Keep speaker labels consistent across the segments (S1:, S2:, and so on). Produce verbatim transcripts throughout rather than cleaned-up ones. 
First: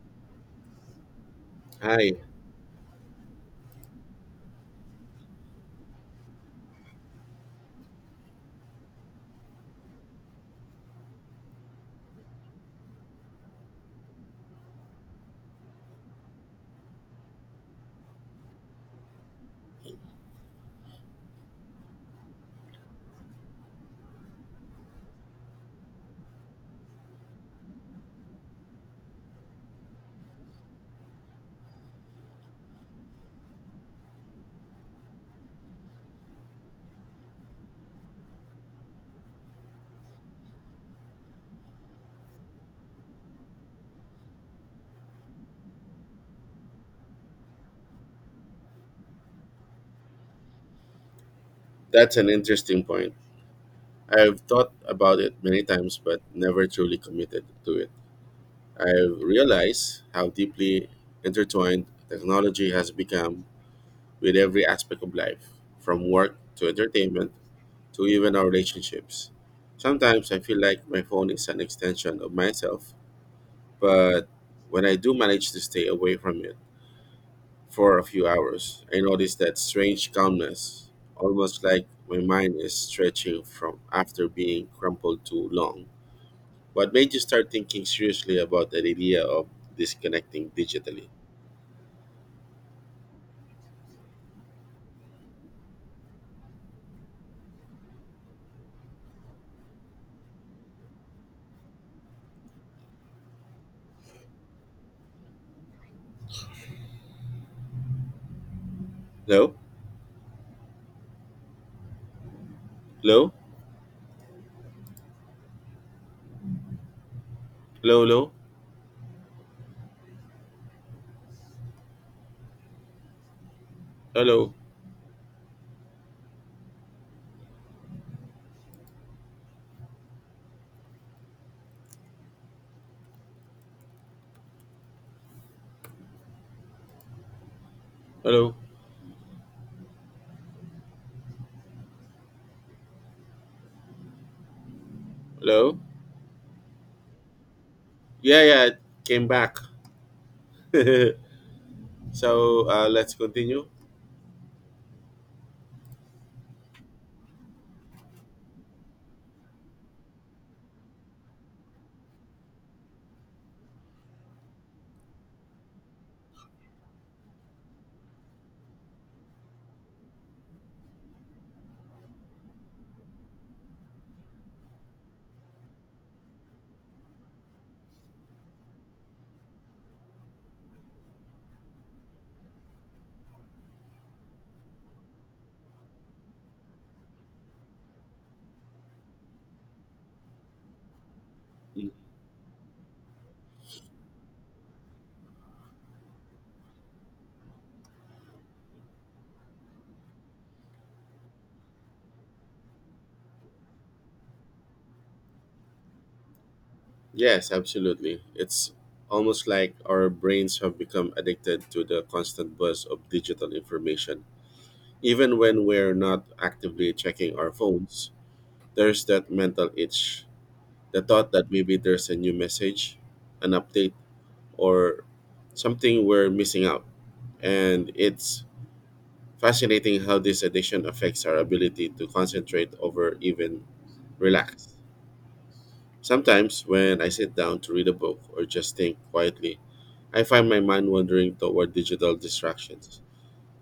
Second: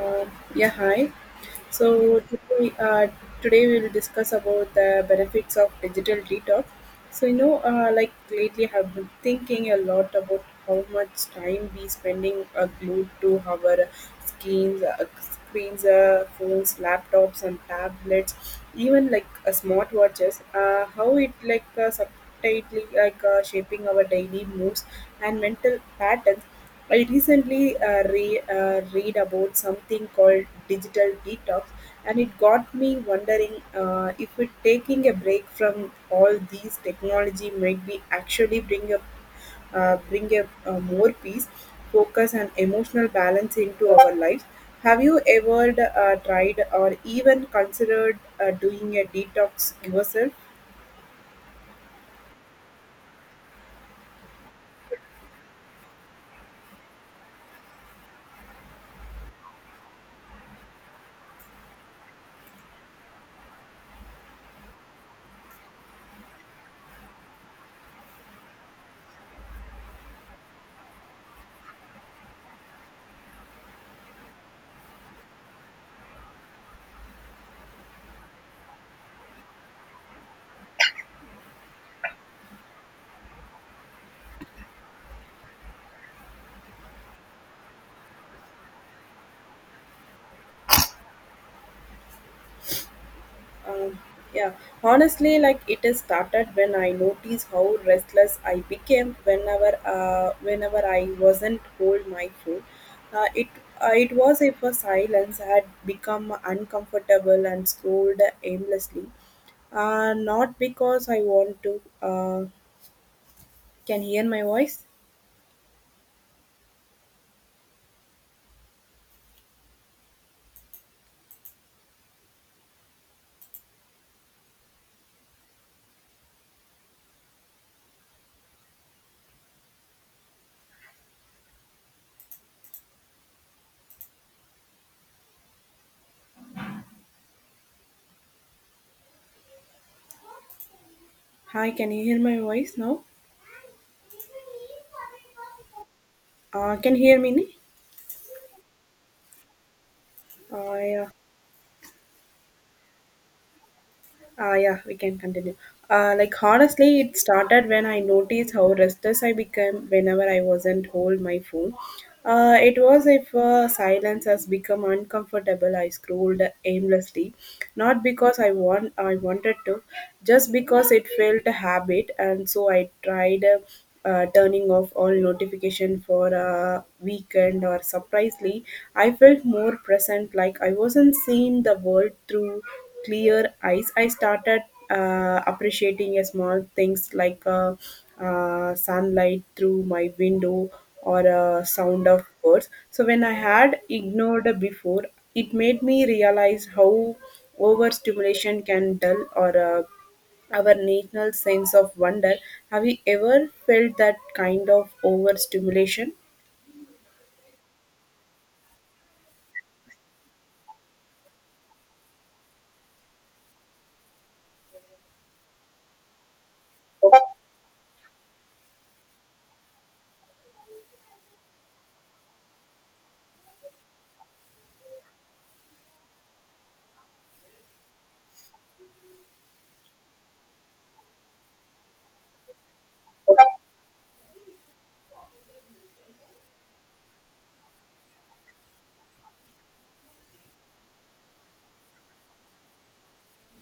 S1: Uh, yeah, Hi.
S2: Hi,
S1: So today, uh, today we will discuss about the benefits of digital detox. So you know, uh, like lately, I have been thinking a lot about how much time we spending uh, glued to our screens, uh, screens, uh, phones, laptops, and tablets, even like uh, smartwatches. Uh, how it like uh, subtly like uh, shaping our daily moods and mental patterns. I recently uh, re- uh, read about something called digital detox, and it got me wondering uh, if it, taking a break from all these technology might be actually bring a uh, bring a, uh more peace, focus, and emotional balance into our lives. Have you ever uh, tried or even considered uh, doing a detox yourself?
S2: that's an interesting point. I've thought about it many times but never truly committed to it. I've realized how deeply intertwined technology has become with every aspect of life, from work to entertainment to even our relationships. Sometimes I feel like my phone is an extension of myself, but when I do manage to stay away from it for a few hours, I noticed that strange calmness, almost like my mind is stretching from after being crumpled too long. What made you start thinking seriously about the idea of disconnecting digitally?
S1: Um, yeah, Honestly, like it has started when I noticed how restless I became whenever, uh, whenever I wasn't hold my food. Uh, it uh, it was if a silence had become uncomfortable and scrolled aimlessly.
S2: Hello?
S1: Uh, not because I want to. Uh,
S2: Hello?
S1: can hear my voice?
S2: Hello? Hello? Hello? Hello?
S1: Hi, can you hear my voice now?
S2: Hello?
S1: Uh, can you hear me? Ne?
S2: Yeah, yeah, it came back.
S1: Uh, yeah.
S2: So uh, let's continue.
S1: Ah, yeah, we can continue. Uh, like honestly, it started when I noticed how restless I became whenever I wasn't hold my phone. Uh, it was if uh, silence has become uncomfortable. I scrolled aimlessly, not because I want I wanted to, just because it felt a habit. And so I tried uh, uh, turning off all notification for a weekend. Or surprisingly, I felt more present, like I wasn't seeing the world through clear eyes. I started uh, appreciating a small things like uh, uh, sunlight through my window or a
S2: Mm.
S1: sound of birds. So when I had ignored before, it made me realize how overstimulation can dull or uh, our national sense of wonder. Have you ever felt that kind of overstimulation?
S2: Yes, absolutely. It's almost like our brains have become addicted to the constant buzz of digital information. Even when we're not actively checking our phones, there's that mental itch. The thought that maybe there's a new message, an update, or something we're missing out. And it's fascinating how this addiction affects our ability to concentrate or even relax. Sometimes when I sit down to read a book or just think quietly, I find my mind wandering toward digital distractions.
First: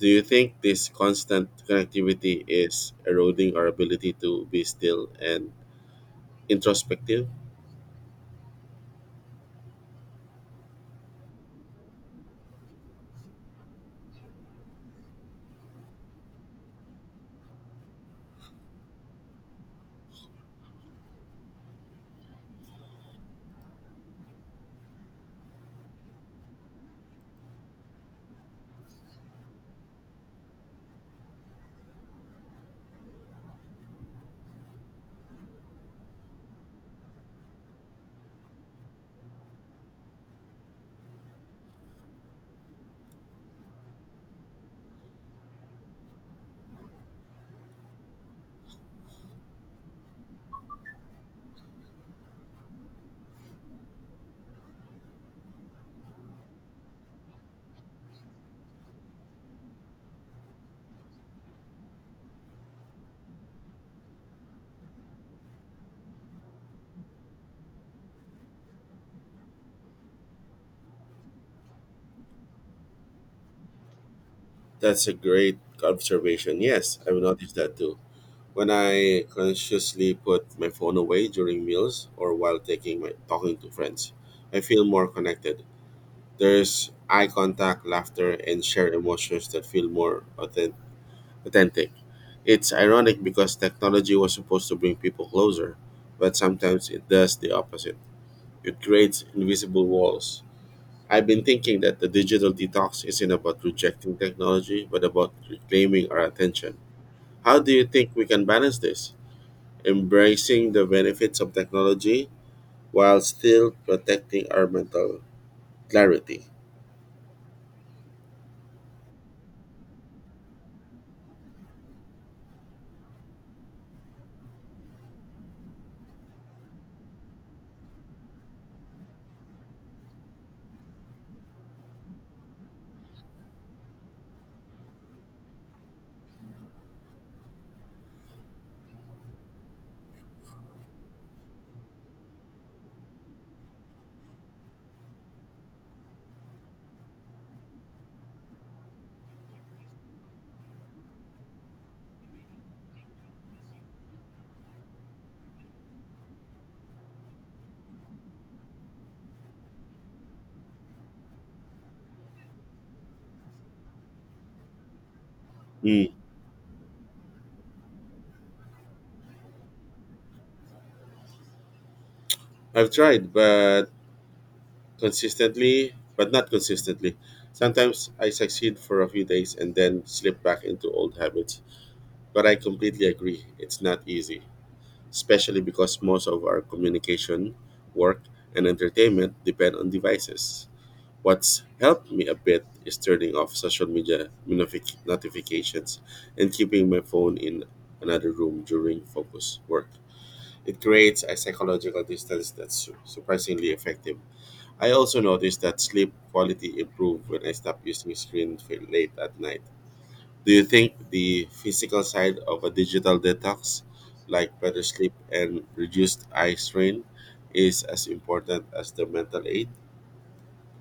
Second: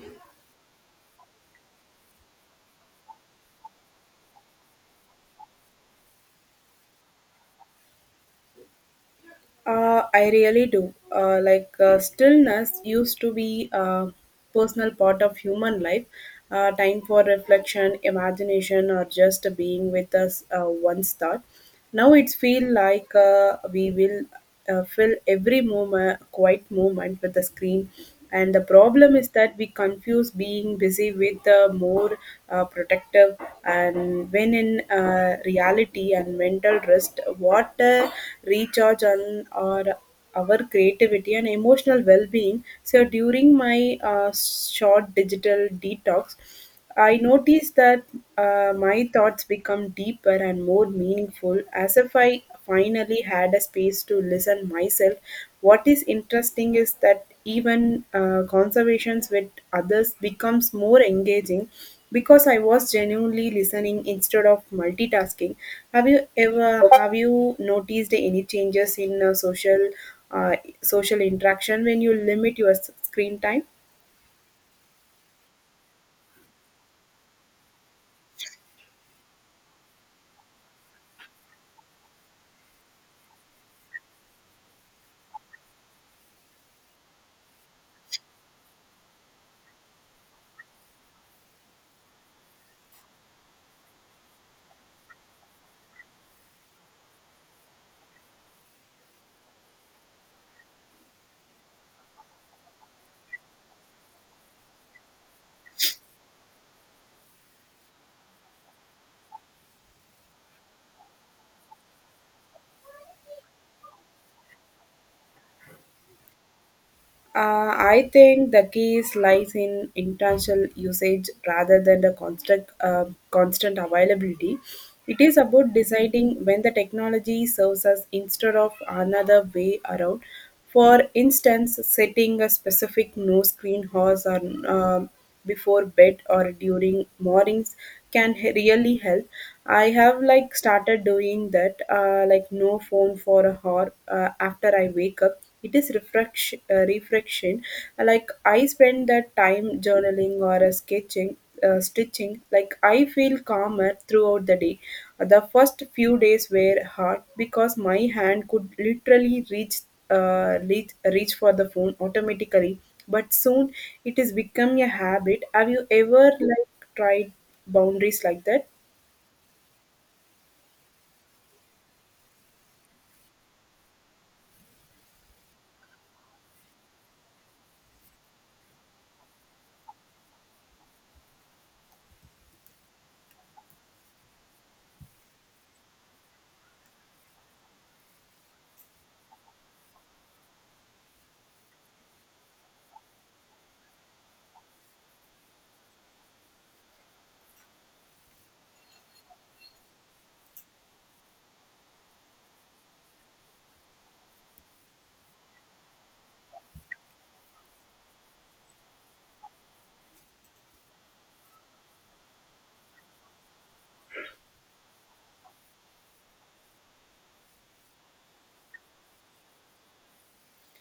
S2: Do you think this constant connectivity is eroding our ability to be still and introspective?
S1: Uh, I really do. Uh, like uh, stillness used to be a personal part of human life, uh, time for reflection, imagination, or just being with us uh, once thought. Now it's feel like uh, we will uh, fill every moment, quiet moment with the screen. And the problem is that we confuse being busy with the more uh, protective, and when in uh, reality and mental rest, what uh, recharge on or our creativity and emotional well-being. So during my uh, short digital detox, I noticed that uh, my thoughts become deeper and more meaningful, as if I finally had a space to listen myself. What is interesting is that even uh, conversations with others becomes more engaging because I was genuinely listening instead of multitasking. Have you ever have you noticed any changes in uh, social uh, social interaction when you limit your s- screen time?
S2: That's a great observation. Yes, I've noticed that too. When I consciously put my phone away during meals or while taking my talking to friends, I feel more connected. There's eye contact, laughter, and shared emotions that feel more authen- authentic. It's ironic because technology was supposed to bring people closer, but sometimes it does the opposite. It creates invisible walls. I've been thinking that the digital detox isn't about rejecting technology, but about reclaiming our attention. How do you think we can balance this? Embracing the benefits of technology while still protecting our mental clarity.
S1: Uh, I think the key lies in intentional usage rather than the constant, uh, constant availability. It is about deciding when the technology serves us instead of another way around. For instance, setting a specific no screen hours or uh, before bed or during mornings can he- really help. I have like started doing that, uh, like no phone for a hour uh, after I wake up. It is refresh, uh, reflection. Like I spend that time journaling or uh, sketching, uh, stitching. Like I feel calmer throughout the day. The first few days were hard because my hand could literally reach uh, reach reach for the phone automatically, but soon it is become a habit. Have you
S2: Mm.
S1: ever like tried boundaries like that?
S2: I've tried, but consistently, but not consistently. Sometimes I succeed for a few days and then slip back into old habits. But I completely agree, it's not easy, especially because most of our communication, work, and entertainment depend on devices. What's helped me a bit is turning off social media notific- notifications and keeping my phone in another room during focus work. It creates a psychological distance that's su- surprisingly effective. I also noticed that sleep quality improved when I stopped using screen fa- late at night. Do you think the physical side of a digital detox, like better sleep and reduced eye strain, is as important as the mental aid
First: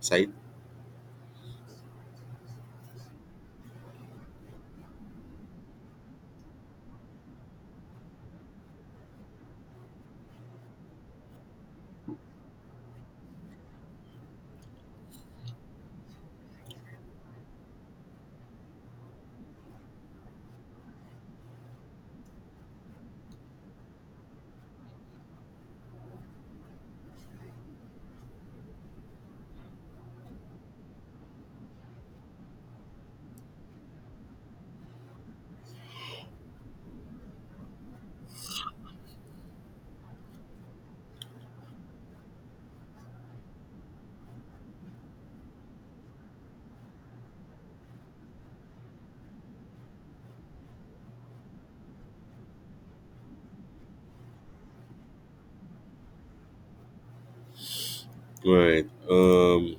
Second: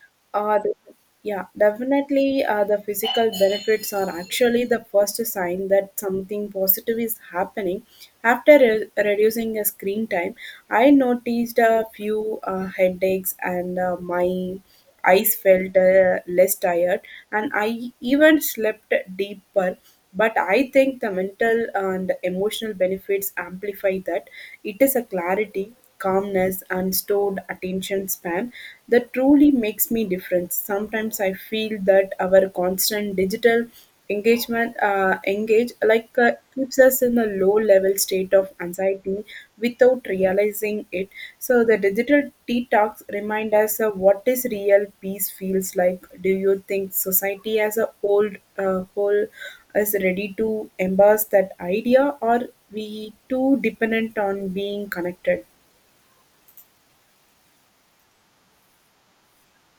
S2: side?
S1: Uh, the- yeah, Definitely. Uh, the physical benefits are actually the first sign that something positive is happening. After re- reducing a screen time, I noticed a few uh, headaches and uh, my eyes felt uh, less tired, and I even slept deeper. But I think the mental and emotional benefits amplify that. It is a clarity, calmness, and stored attention span that truly makes me different. Sometimes I feel that our constant digital engagement uh, engage like uh, keeps us in a low level state of anxiety without realizing it. So the digital detox remind us of what is real peace feels like. Do you think society as a whole uh, whole is ready to embrace that idea, or we too dependent on being connected?
S2: Right. Um.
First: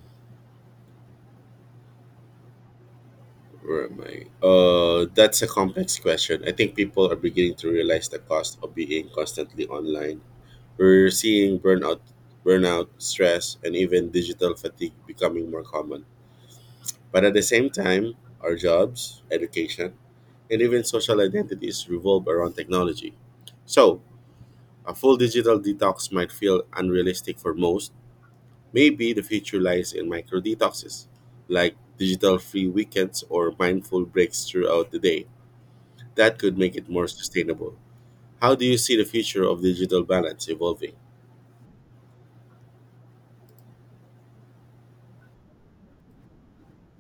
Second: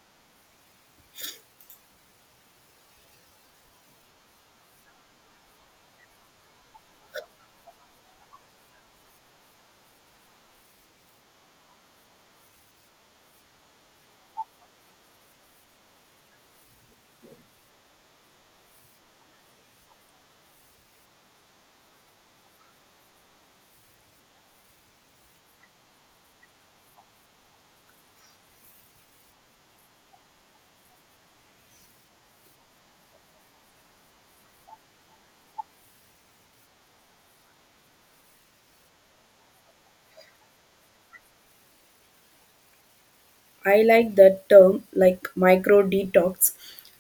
S2: Where am I? Uh, that's a complex question. I think people are beginning to realize the cost of being constantly online. We're seeing burnout, burnout, stress, and even digital fatigue becoming more common. But at the same time, our jobs, education, and even social identities revolve around technology. So, a full digital detox might feel unrealistic for most. Maybe the future lies in micro detoxes, like digital free weekends or mindful breaks throughout the day. That could make it more sustainable. How do you see the future of digital balance evolving?
S1: I like that term, like micro detox.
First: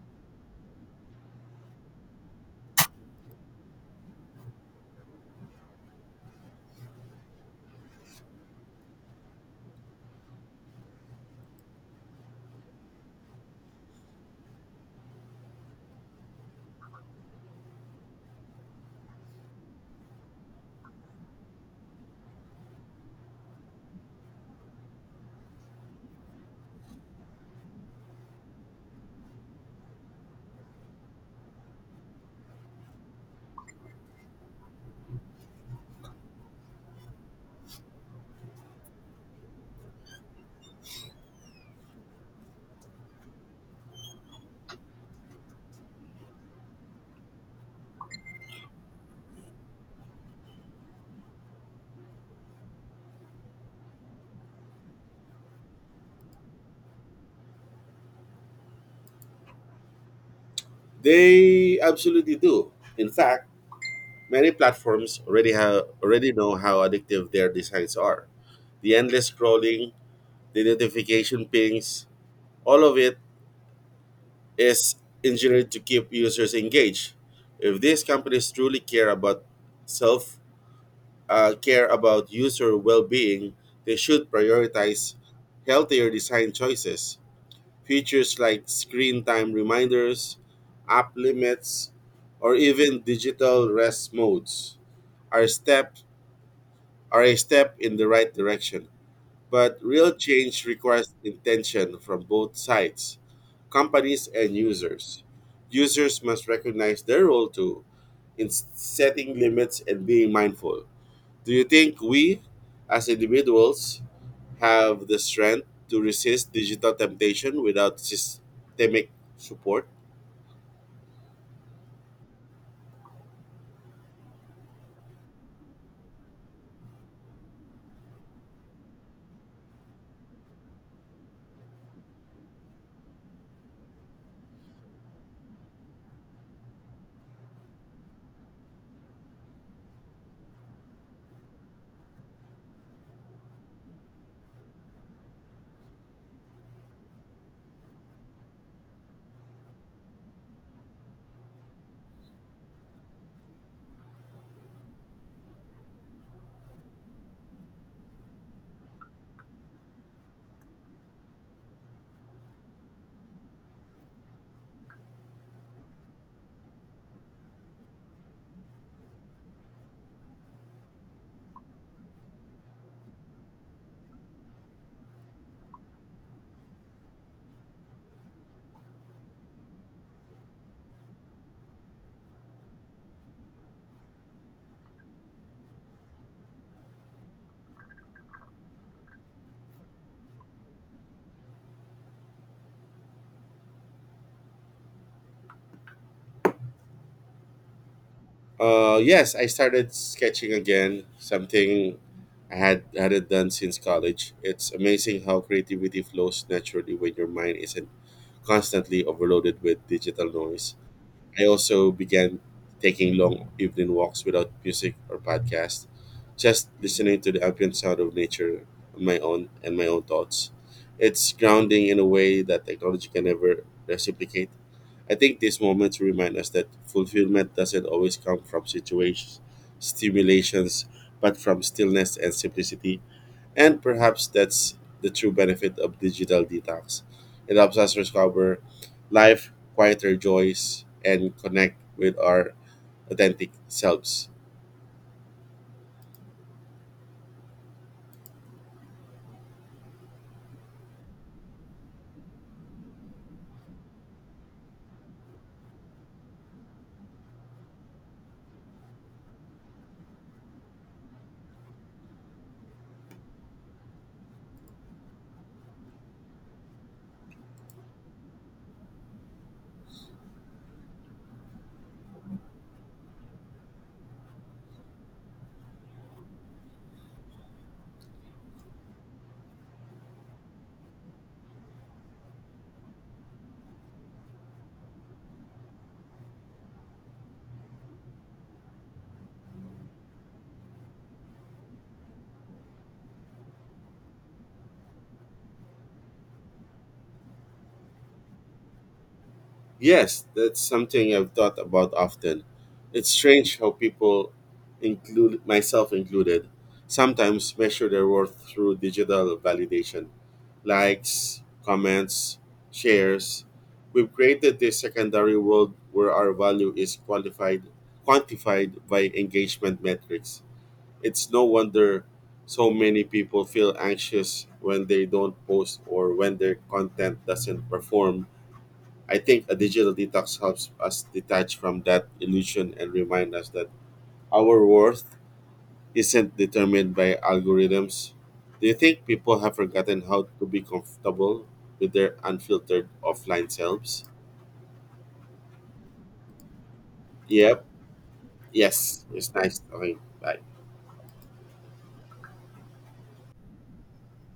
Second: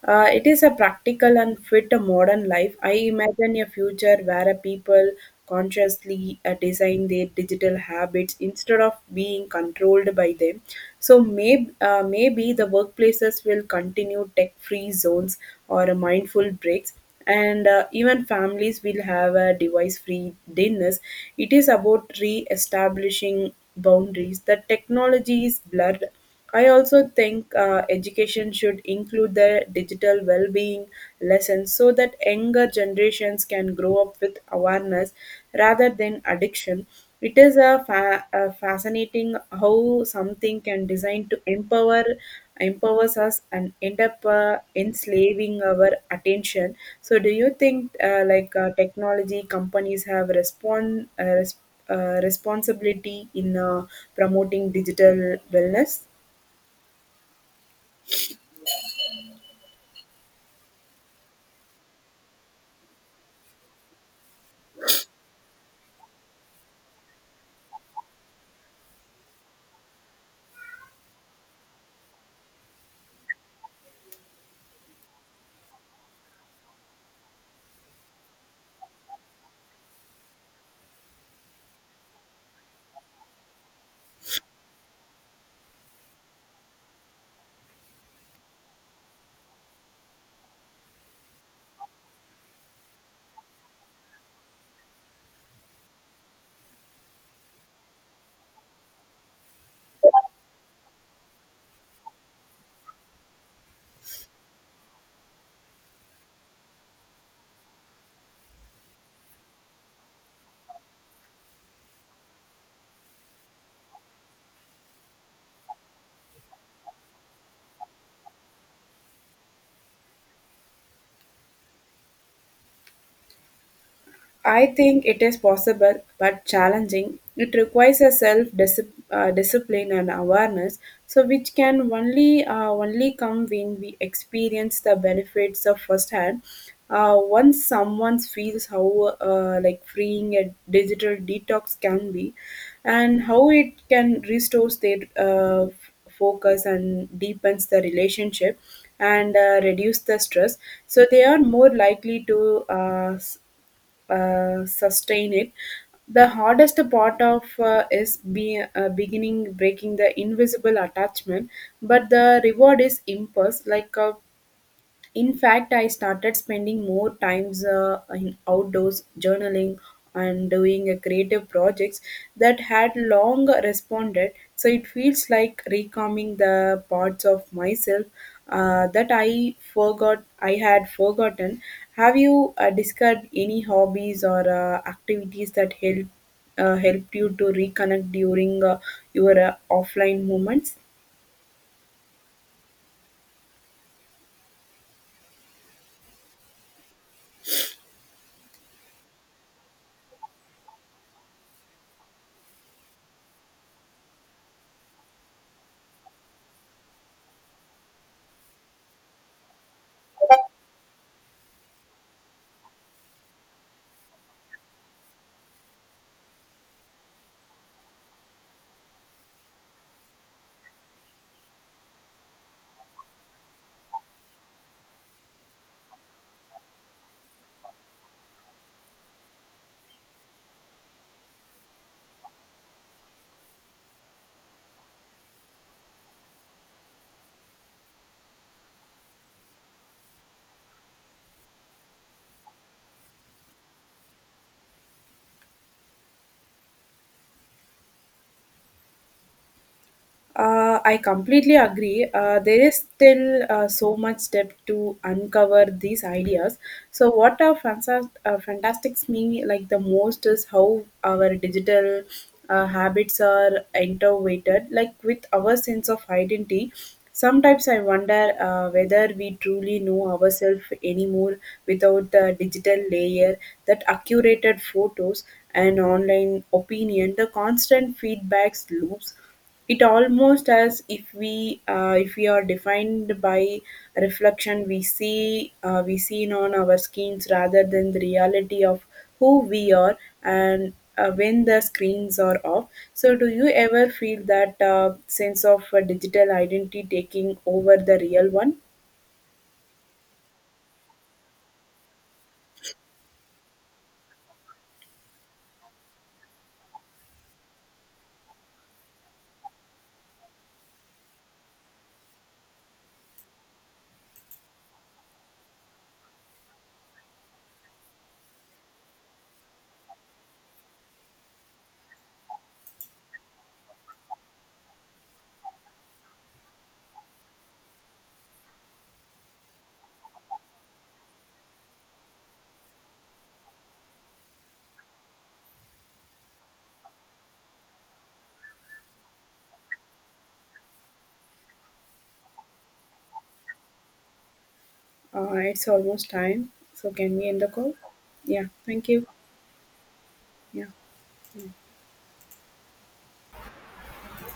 S1: Uh, it is a practical and fit a modern life. I imagine a future where a people consciously uh, design their digital habits instead of being controlled by them. So maybe uh, maybe the workplaces will continue tech-free zones or a mindful breaks, and uh, even families will have a device-free dinners. It is about re-establishing boundaries the technology is blurred. I also think uh, education should include the digital well-being lessons so that younger generations can grow up with awareness rather than addiction. It is a, fa- a fascinating how something can design to empower empowers us and end up uh, enslaving our attention. So, do you think uh, like uh, technology companies have respond uh, res- uh, responsibility in uh, promoting digital wellness?
S2: They absolutely do. In fact, many platforms already have already know how addictive their designs are. The endless scrolling, the notification pings, all of it is engineered to keep users engaged. If these companies truly care about self uh, care about user well-being, they should prioritize healthier design choices. Features like screen time reminders, app limits, or even digital rest modes are step are a step in the right direction. But real change requires intention from both sides, companies and users. Users must recognize their role too in s- setting limits and being mindful. Do you think we, as individuals, have the strength to resist digital temptation without systemic support?
S1: I think it is possible but challenging. It requires a self uh, discipline and awareness, so which can only uh, only come when we experience the benefits of firsthand. Uh, once someone feels how uh, like freeing a digital detox can be, and how it can restores their uh, f- focus and deepens the relationship and uh, reduce the stress, so they are more likely to uh, s- uh, sustain it. The hardest part of uh, is be, uh, beginning breaking the invisible attachment, but the reward is impulse like uh, in fact. I started spending more times uh, in outdoors journaling and doing a creative projects that had long responded. So it feels like recalming the parts of myself uh, that I forgot I had forgotten. Have you uh, discovered any hobbies or uh, activities that help uh, helped you to reconnect during uh, your uh, offline moments?
S2: Uh, yes, I started sketching again, something I had hadn't done since college. It's amazing how creativity flows naturally when your mind isn't constantly overloaded with digital noise. I also began taking long evening walks without music or podcast, just listening to the ambient sound of nature on my own and my own thoughts. It's grounding in a way that technology can never reciprocate. I think these moments remind us that fulfillment doesn't always come from situations, stimulations, but from stillness and simplicity. And perhaps that's the true benefit of digital detox. It helps us discover life, quieter joys, and connect with our authentic selves.
S1: Uh, I completely agree. Uh, there is still uh, so much step to uncover these ideas. So, what uh, fanta- uh, fantastics me like the most is how our digital uh, habits are intertwined, like with our sense of identity. Sometimes I wonder uh, whether we truly know ourselves anymore without the digital layer, that accurate photos and online opinion, the constant feedbacks loops. It almost as if we uh, if we are defined by reflection we see uh, we seen on our screens rather than the reality of who we are, and uh, when the screens are off. So do you ever feel that uh, sense of uh, digital identity taking over the real one?
S2: Yes, that's something I've thought about often. It's strange how people, include myself included, sometimes measure their worth through digital validation. Likes, comments, shares. We've created this secondary world where our value is qualified, quantified by engagement metrics. It's no wonder so many people feel anxious when they don't post or when their content doesn't perform. I think a digital detox helps us detach from that illusion and remind us that our worth isn't determined by algorithms. Do you think people have forgotten how to be comfortable with their unfiltered offline selves?
S1: Uh, it's almost time. So can we end the
S2: Yep.
S1: call? Yeah. Thank
S2: Yes.
S1: you.
S2: It's nice talking. Bye.
S1: Yeah.